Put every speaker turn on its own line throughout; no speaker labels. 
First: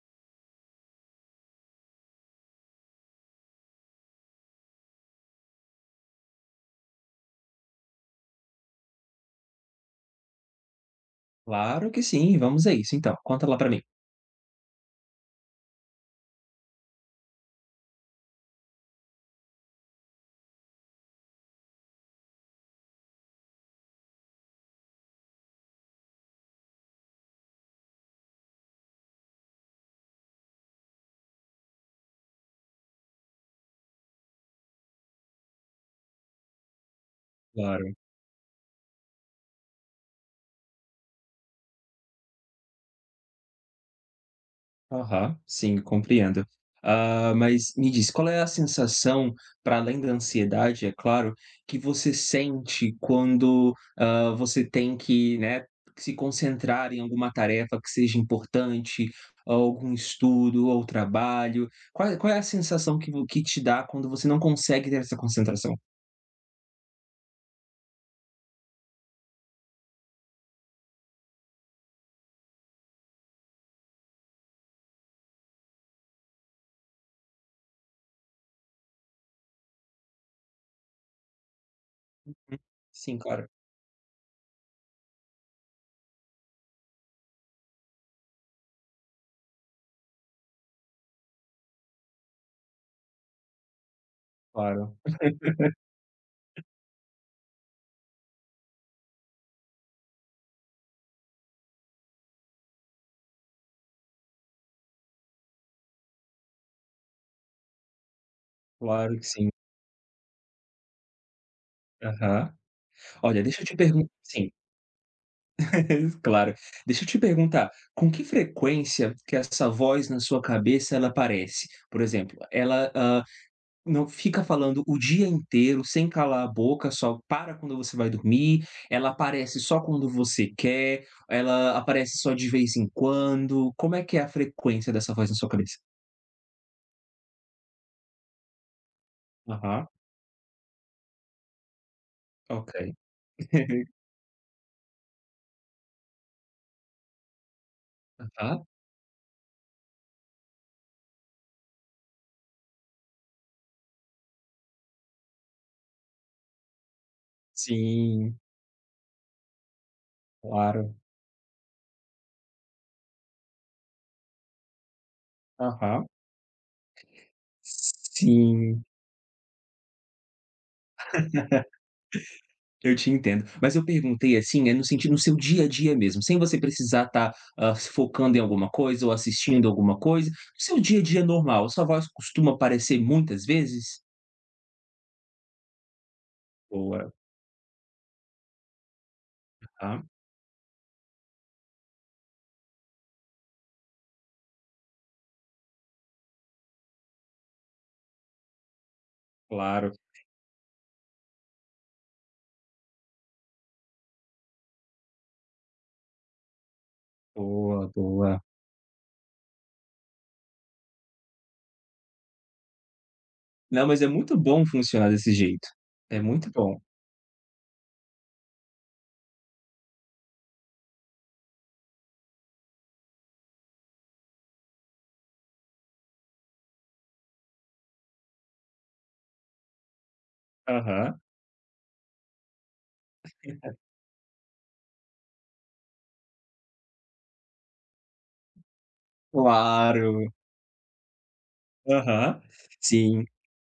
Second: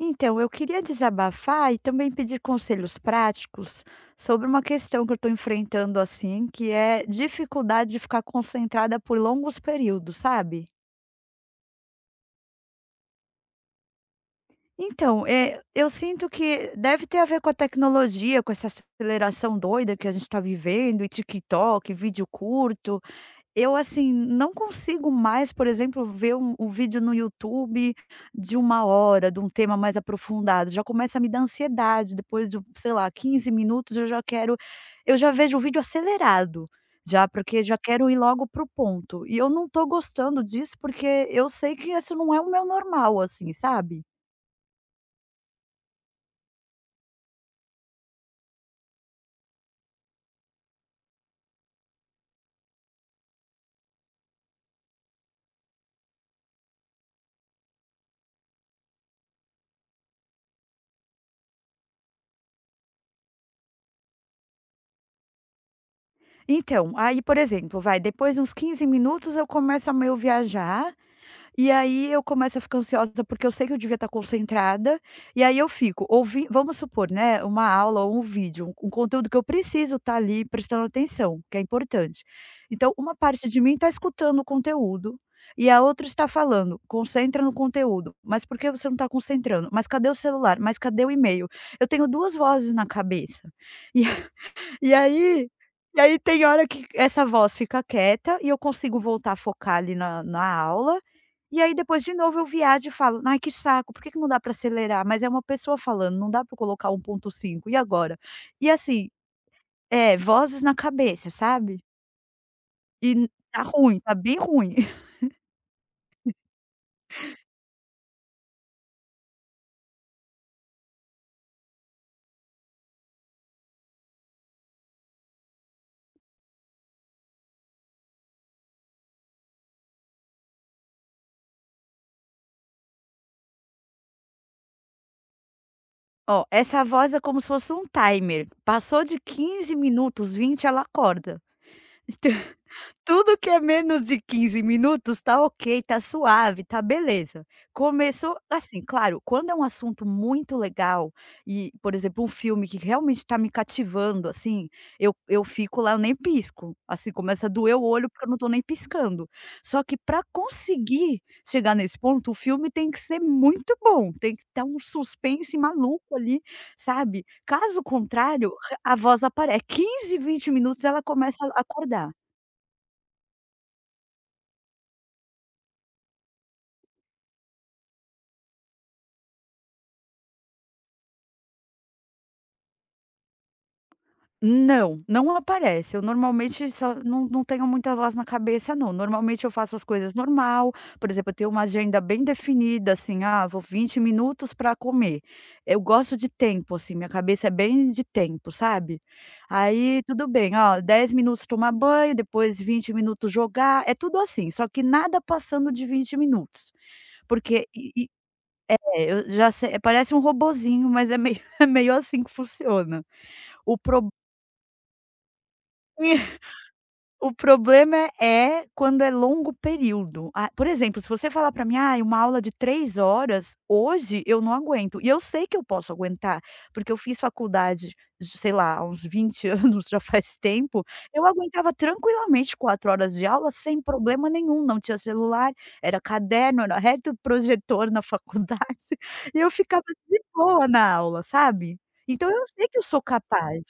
Então, eu queria desabafar e também pedir conselhos práticos sobre uma questão que eu estou enfrentando assim, que é dificuldade de ficar concentrada por longos períodos, sabe?
Claro que sim, vamos a isso então, conta lá pra mim.
Então, eu sinto que deve ter a ver com a tecnologia, com essa aceleração doida que a gente está vivendo, e TikTok, vídeo curto. Eu, assim, não consigo mais, por exemplo, ver um vídeo no YouTube de uma hora, de um tema mais aprofundado, já começa a me dar ansiedade, depois de, sei lá, 15 minutos eu já vejo o vídeo acelerado, já, porque já
Claro.
quero ir logo para o ponto. E eu não tô gostando disso, porque eu sei que esse não é o meu normal, assim, sabe.
Aham, sim, compreendo. Ah, mas me diz, qual é a sensação, para além da ansiedade, é claro, que você sente quando, você tem que, né, se concentrar em alguma tarefa que seja importante, algum estudo ou trabalho? Qual é a sensação que vo que te dá quando você não consegue ter essa concentração?
Então, aí, por exemplo, vai, depois de uns 15 minutos eu começo a meio viajar. E aí eu começo a ficar ansiosa, porque eu sei que eu devia estar concentrada, e aí eu fico ouvindo, vamos supor, né, uma aula ou um vídeo, um conteúdo que eu preciso estar ali prestando atenção, que é importante.
Hum,
Então uma
sim,
parte
claro,
de mim está escutando o conteúdo, e a outra está falando: "Concentra no conteúdo. Mas por que você não está concentrando? Mas cadê o celular? Mas cadê o e-mail?". Eu tenho 2 vozes na cabeça. E e
claro,
aí e aí tem hora que essa voz fica quieta e eu consigo voltar a focar ali na aula, e aí depois de novo eu viajo e falo: "Ai que saco, por que que não dá para acelerar? Mas é uma pessoa falando, não dá para colocar um ponto cinco e agora?". E assim,
claro que sim.
é, vozes na cabeça, sabe.
Aham. Olha, deixa
Tá
eu te
ruim,
perguntar.
tá bem
Sim.
ruim.
Claro. Deixa eu te perguntar, com que frequência que essa voz na sua cabeça ela aparece? Por exemplo, ela, não fica falando o dia inteiro sem calar a boca, só para quando você vai dormir, ela aparece só quando você quer, ela aparece só de vez em quando, como é que é a frequência dessa voz na sua cabeça?
Ó, essa voz é como se fosse um timer, passou de quinze
Aham,
minutos, 20, ela acorda.
ok.
Tudo que é menos de 15 minutos tá ok, tá suave, tá beleza. Começou
Aham.
assim, claro, quando é um assunto muito legal e, por exemplo, um filme que realmente tá me cativando, assim, eu fico lá, eu nem pisco, assim, começa a doer o olho porque eu
Sim,
não tô nem piscando. Só que para
claro.
conseguir chegar nesse ponto, o filme tem que ser muito bom, tem que ter um suspense
Aham.
maluco ali, sabe. Caso contrário,
Sim.
a voz aparece. É 15, 20 minutos ela começa a acordar.
Eu te entendo. Mas eu perguntei, assim, é no sentido no seu dia a dia mesmo, sem você precisar estar focando em alguma coisa ou assistindo alguma coisa. No seu dia a dia normal, sua voz costuma aparecer muitas vezes?
Não, não aparece. Eu normalmente só
Boa,
não tenho muita voz na cabeça não, normalmente eu faço as
tá,
coisas normal, por exemplo, eu tenho uma agenda bem definida, assim, ah, vou 20 minutos para comer. Eu gosto de tempo, assim, minha cabeça é bem de tempo, sabe.
claro.
Aí tudo bem, ó, 10 minutos tomar banho, depois 20 minutos jogar, é tudo assim, só que nada passando de 20 minutos, porque
Boa, boa.
é, eu já sei, parece um robozinho, mas é meio é meio assim que funciona. O
Não, mas é
proble
muito bom funcionar desse jeito. É muito bom.
O problema é quando é longo período. Ah, por exemplo, se você falar para mim: "Ah, uma aula de 3 horas, hoje eu não aguento". E eu sei que eu posso aguentar, porque eu fiz faculdade, sei lá, há uns 20 anos, já faz tempo,
Aham.
eu aguentava tranquilamente 4 horas de aula sem problema nenhum, não tinha celular, era caderno, era reto projetor na faculdade, e eu ficava
Claro.
de boa na aula, sabe. Então
Aham.
eu sei que eu sou
Sim.
capaz.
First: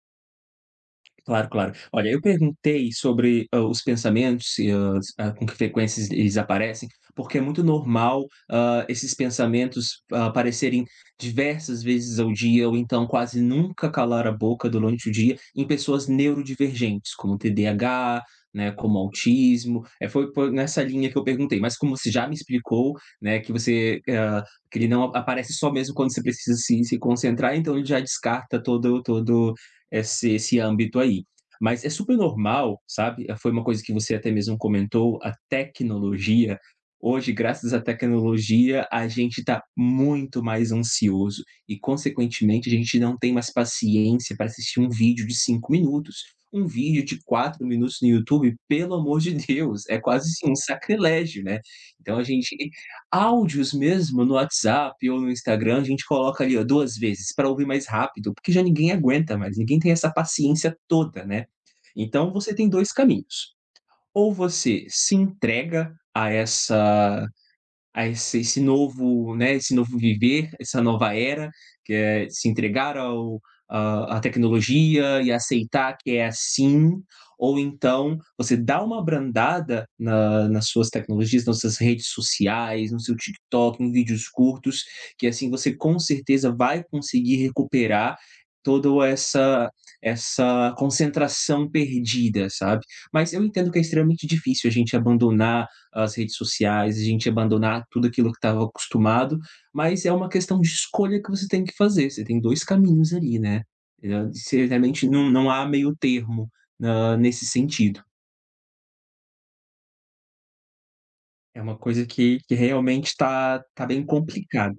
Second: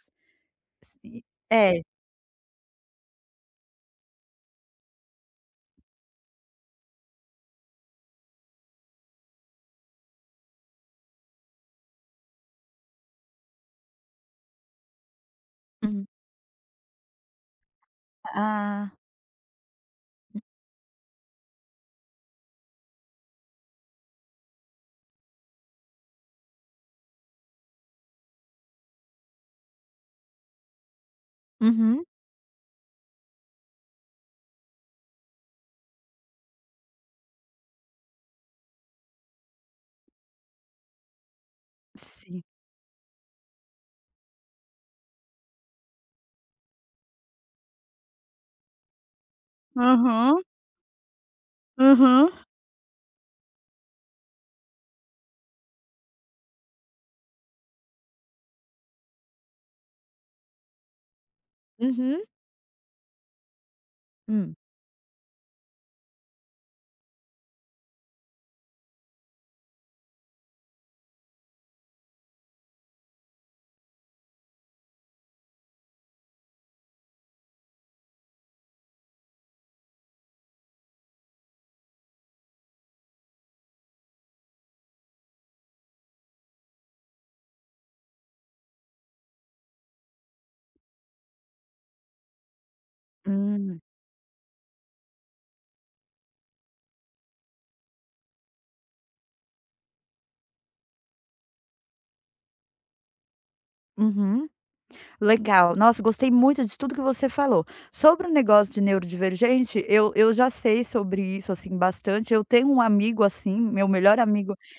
Se-
Claro, claro.
É.
Olha, eu perguntei sobre, os pensamentos e as a com que frequência es eles aparecem, porque é muito normal, esses pensamentos aparecerem diversas vezes ao dia ou então quase nunca calar a boca durante o dia em pessoas
Hum.
neurodivergentes, como TDAH, né,
Ah.
como autismo. É, foi nessa linha que eu perguntei, mas como você já me explicou, né, que você, que ele não aparece só mesmo quando você precisa se concentrar, então ele já descarta todo esse âmbito aí. Mas é
Uhum.
super normal, sabe. Foi uma coisa que você até mesmo comentou, a tecnologia. Hoje, graças à tecnologia, a gente está muito mais ansioso e,
Sim.
consequentemente, a gente não tem mais paciência para assistir um vídeo de 5 minutos. Um vídeo de 4 minutos no YouTube, pelo amor de Deus, é quase,
Aham,
assim, um sacrilégio, né. Então a
aham.
gente, áudios mesmo no WhatsApp ou no Instagram, a gente coloca ali, ó, 2 vezes para ouvir mais rápido, porque já ninguém aguenta mais, ninguém tem essa paciência toda, né.
Uhum.
Então você tem 2 caminhos, ou
Hum,
você se entrega a essa, a esse novo, né, esse novo viver, essa nova era, que é se entregar ao, a à tecnologia e aceitar que é assim, ou então você dá uma brandada na nas suas tecnologias, nas suas redes sociais, no seu TikTok, em vídeos curtos, que assim você com certeza vai conseguir recuperar toda essa concentração perdida, sabe. Mas eu entendo que
hum,
é extremamente difícil a gente abandonar as redes sociais, a gente abandonar tudo aquilo que estava acostumado, mas é uma questão de escolha que você tem que fazer, você tem 2 caminhos ali, né.
uhum.
Você realmente não há
Legal.
meio
Nossa, gostei
termo
muito de tudo que
na
você
nesse
falou.
sentido.
Sobre o negócio de neurodivergente, eu já sei sobre isso,
É uma
assim,
coisa
bastante. Eu
que
tenho um
realmente
amigo assim,
tá
meu
bem
melhor amigo.
complicado.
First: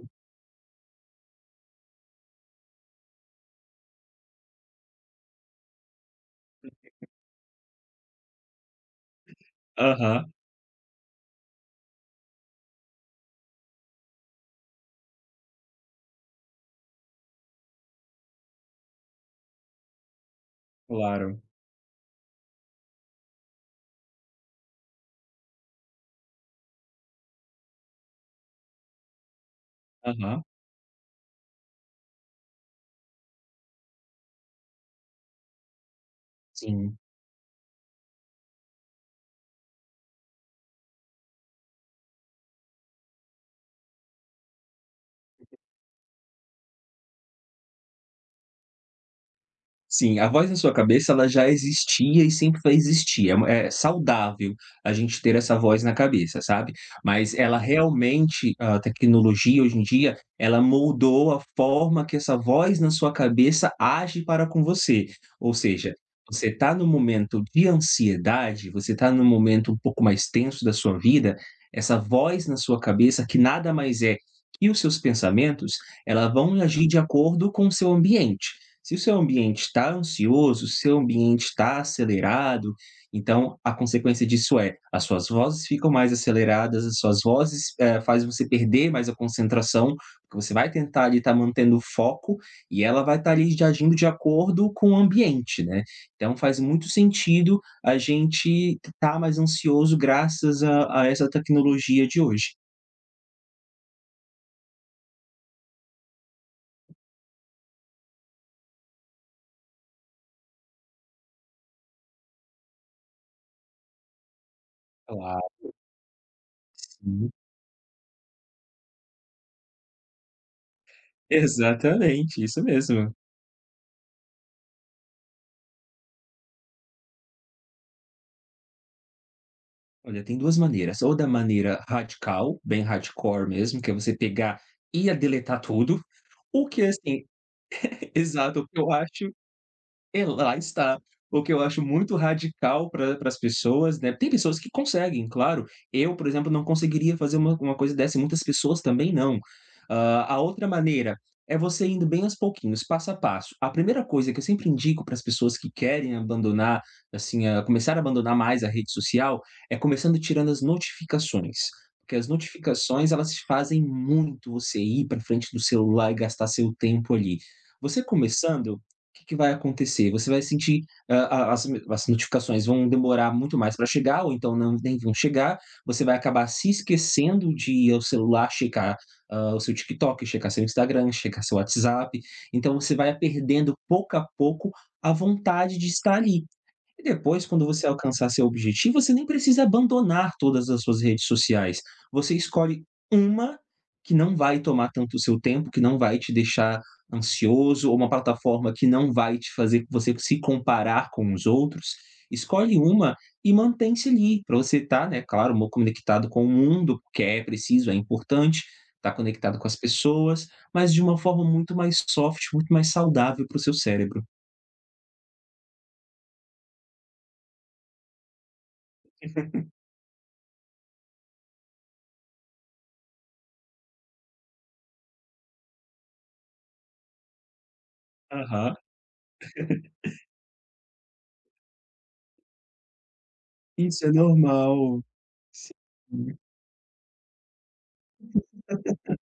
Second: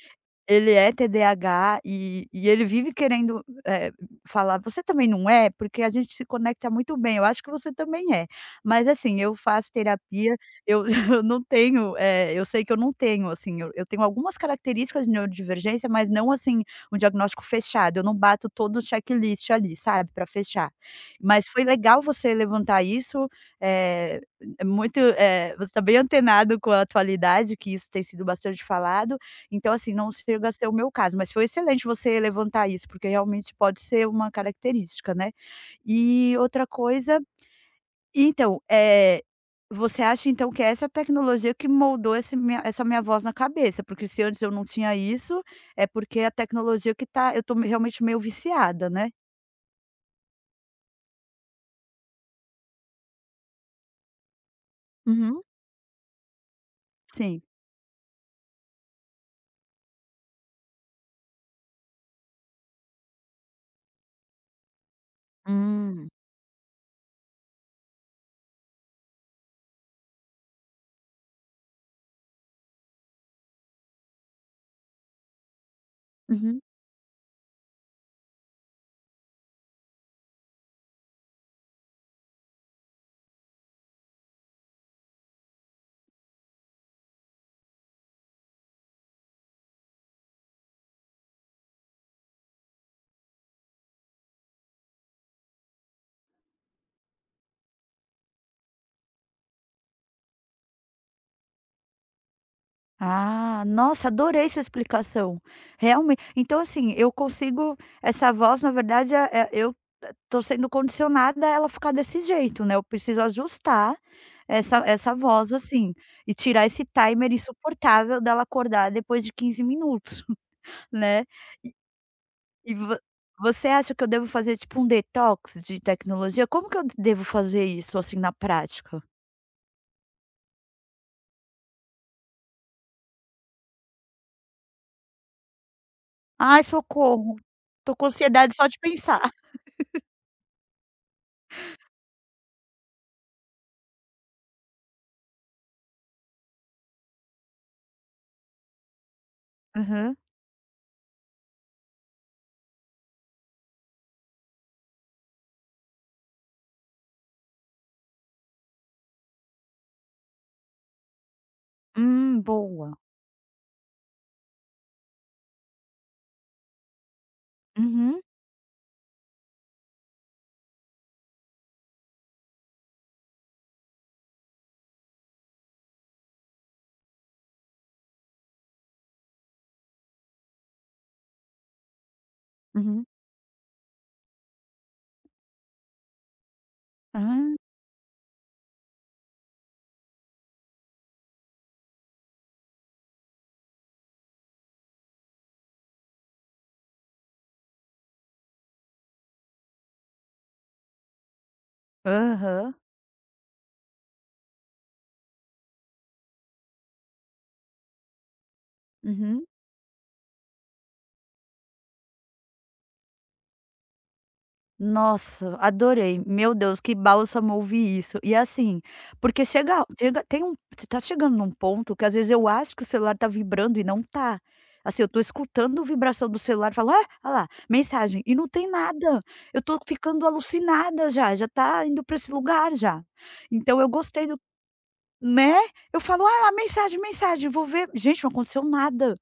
Ele é TDAH e ele vive querendo, falar: "Você também não é?", porque a gente se conecta muito bem, eu acho que você também é. Mas assim, eu faço
Aham,
terapia, eu eu não tenho, eu sei que eu não tenho, assim, eu tenho algumas características de neurodivergência, mas não assim, um diagnóstico fechado, eu não bato todo o checklist ali, sabe, para fechar.
claro.
Mas foi legal você levantar isso, eh, é muito, você está bem antenado com a atualidade, que isso tem sido bastante falado, então, assim, não
Aham,
chega a ser o meu caso, mas foi excelente você levantar isso, porque realmente pode ser uma característica, né. E outra
sim.
coisa então, é, você acha então que é essa tecnologia que moldou esse minha essa minha voz na cabeça, porque se antes eu não tinha isso, é porque a tecnologia que tá, eu estou realmente meio viciada, né?
Sim, a voz na sua cabeça ela já existia e sempre vai existir, é uma, é saudável a gente ter
Uhum,
essa voz na cabeça, sabe. Mas
sim.
ela realmente, a tecnologia hoje em dia, ela moldou a forma que essa voz na sua cabeça age para com você. Ou seja,
Hum.
você está no momento de ansiedade, você está no momento um pouco mais tenso da sua vida, essa voz na sua cabeça que nada mais é que os seus pensamentos, ela vão
Uhum.
agir de acordo com o seu ambiente. Se o seu ambiente está ansioso, o seu ambiente está acelerado, então a consequência disso é, as suas vozes ficam mais aceleradas, as suas vozes, faz você perder mais a concentração, porque você vai tentar ali estar mantendo o foco e ela vai estar ali de agindo de acordo com o ambiente, né. Então faz muito sentido a gente estar mais ansioso graças a essa tecnologia de hoje.
Ah, nossa, adorei sua explicação. Realmente então, assim, eu consigo, essa voz, na verdade, é eu tô sendo condicionada a ela ficar desse jeito, né, eu preciso ajustar essa
Claro,
voz, assim, e tirar esse
sim.
timer insuportável dela acordar depois de 15 minutos, né.
Exatamente, isso
E vo
mesmo.
Você acha que eu devo fazer tipo um detox de tecnologia? Como que eu devo fazer isso, assim, na prática?
Olha, tem 2 maneiras, ou da maneira radical, bem hardcore mesmo, que é você pegar e a deletar tudo,
Ai,
o que assim
socorro, tô com ansiedade
exato,
só
o
de
que eu
pensar.
acho é, lá está. O que eu acho muito radical para as pessoas, né, tem pessoas que conseguem, claro. Eu, por exemplo, não conseguiria fazer uma coisa dessa e muitas pessoas também não.
Aham.
Ah, a outra maneira é você indo bem aos pouquinhos, passo a passo. A primeira coisa que eu sempre indico para as pessoas que querem abandonar, assim, a começar a abandonar mais a rede social, é começando tirando as notificações. Porque as
Boa.
notificações, elas fazem muito você ir para frente do celular e gastar seu tempo ali. Você
Uhum,
começando, que vai acontecer? Você vai sentir, as notificações vão demorar muito mais para chegar ou então nem vão chegar, você vai acabar se esquecendo de ir ao celular checar, o seu TikTok, checar seu Instagram, checar seu WhatsApp, então você
uhum.
vai perdendo pouco a pouco a vontade de estar ali. E depois,
Ah,
quando você alcançar seu objetivo, você nem precisa abandonar todas as suas redes sociais. Você escolhe uma que não vai tomar tanto o seu tempo, que não vai te deixar ansioso, ou uma plataforma que não vai te fazer você se comparar com os outros.
aham,
Escolhe uma e mantém-se ali, para você estar, né, claro, conectado com o mundo, porque é preciso, é importante, estar
uhum.
conectado com as pessoas, mas de uma forma muito mais soft, muito mais saudável para o seu cérebro.
Nossa, adorei. Meu Deus, que bálsamo ouvir isso. E assim, porque chega chega tem um você tá chegando num ponto que às vezes eu acho que o celular tá vibrando e não tá. Assim, eu tô escutando a vibração do celular e falo: "Ah, ah lá, mensagem", e não tem
Aham.
nada. Eu tô ficando alucinada já, já tá indo para esse lugar já. Então eu
Isso é
gostei do,
normal.
né?
Sim.
Eu falo: "Ah lá, mensagem, mensagem", vou ver, gente, não aconteceu nada.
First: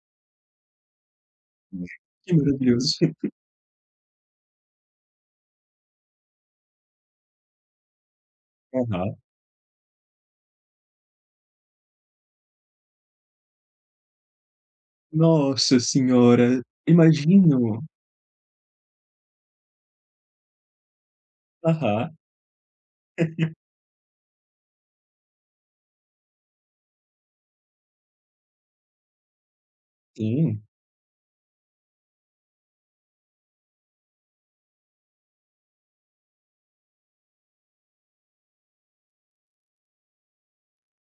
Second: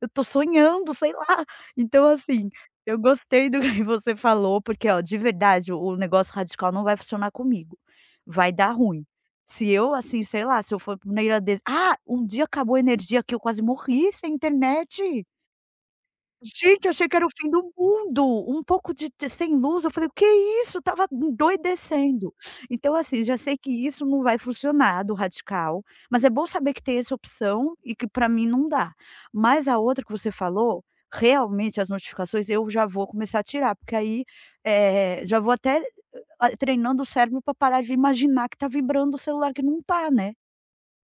Eu tô sonhando, sei lá. Então,
Que
assim,
maravilhoso.
eu gostei do que você falou, porque, ó, de verdade, o negócio radical não vai funcionar comigo. Vai dar ruim.
Aham.
Se eu, assim, sei lá, se eu for para um dia acabou a energia que eu quase morri sem internet.
Nossa senhora,
Gente, eu achei que era o fim do
imagino.
mundo, um pouco de te sem luz, eu falei: "O que é isso?", estava
Aham,
endoidecendo. Então assim, já sei que isso não vai funcionar do radical, mas é bom saber que tem essa opção e que para mim não dá. Mas a outra que você
sim.
falou, realmente as notificações eu já vou começar a tirar, porque aí, já vou até a treinando o cérebro para parar de imaginar que tá vibrando o celular que não tá, né.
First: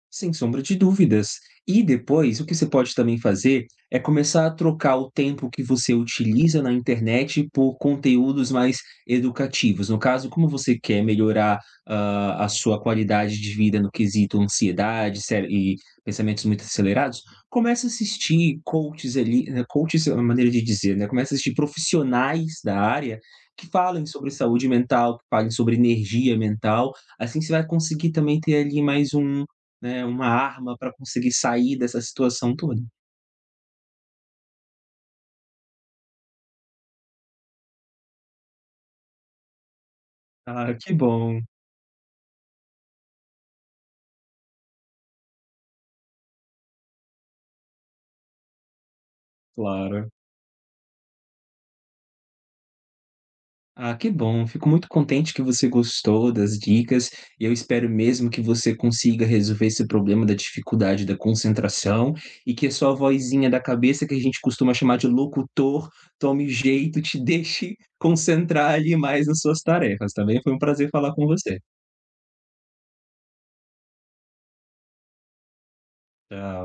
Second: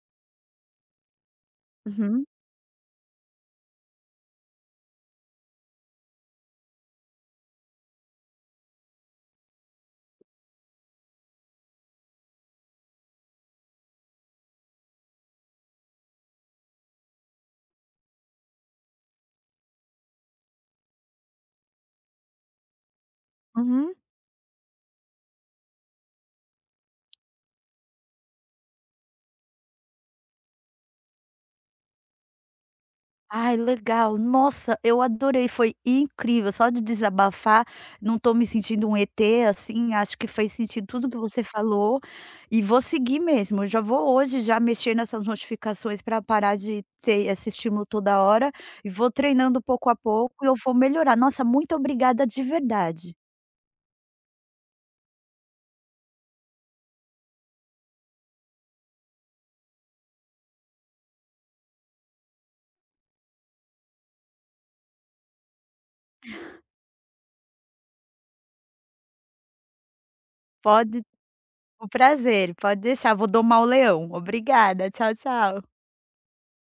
Sem sombra de dúvidas. E
Uhum,
depois, o que você pode também fazer é começar a trocar o tempo que você utiliza na internet por conteúdos mais educativos. No caso, como você quer melhorar, a sua qualidade de vida no quesito ansiedade ce e pensamentos muito acelerados, começa a assistir coaches ali, coaches é uma maneira de dizer, né, começa a assistir profissionais da área que
uhum.
falem sobre saúde mental, que falem sobre energia mental, assim você vai conseguir também ter ali mais um, né, uma arma para conseguir sair dessa situação toda.
Ai, legal. Nossa, eu adorei, foi incrível. Só de desabafar, não estou me sentindo um ET, assim, acho que fez
Ah,
sentido
que
tudo que
bom,
você falou e vou seguir mesmo. Eu já vou hoje já mexer nessas notificações para parar de ter esse estímulo toda hora e vou treinando pouco a
claro.
pouco e eu vou melhorar. Nossa, muito obrigada de verdade.
Ah, que bom, fico muito contente que você gostou das dicas e eu espero mesmo que você consiga resolver esse problema da dificuldade da concentração e que a sua vozinha da cabeça, que a gente costuma chamar de locutor, tome jeito, te deixe concentrar ali mais nas suas tarefas, tá bem? Foi um prazer
Pode
falar com você,
Um prazer, pode deixar, vou domar o leão. Obrigada, tchau, tchau.
tá.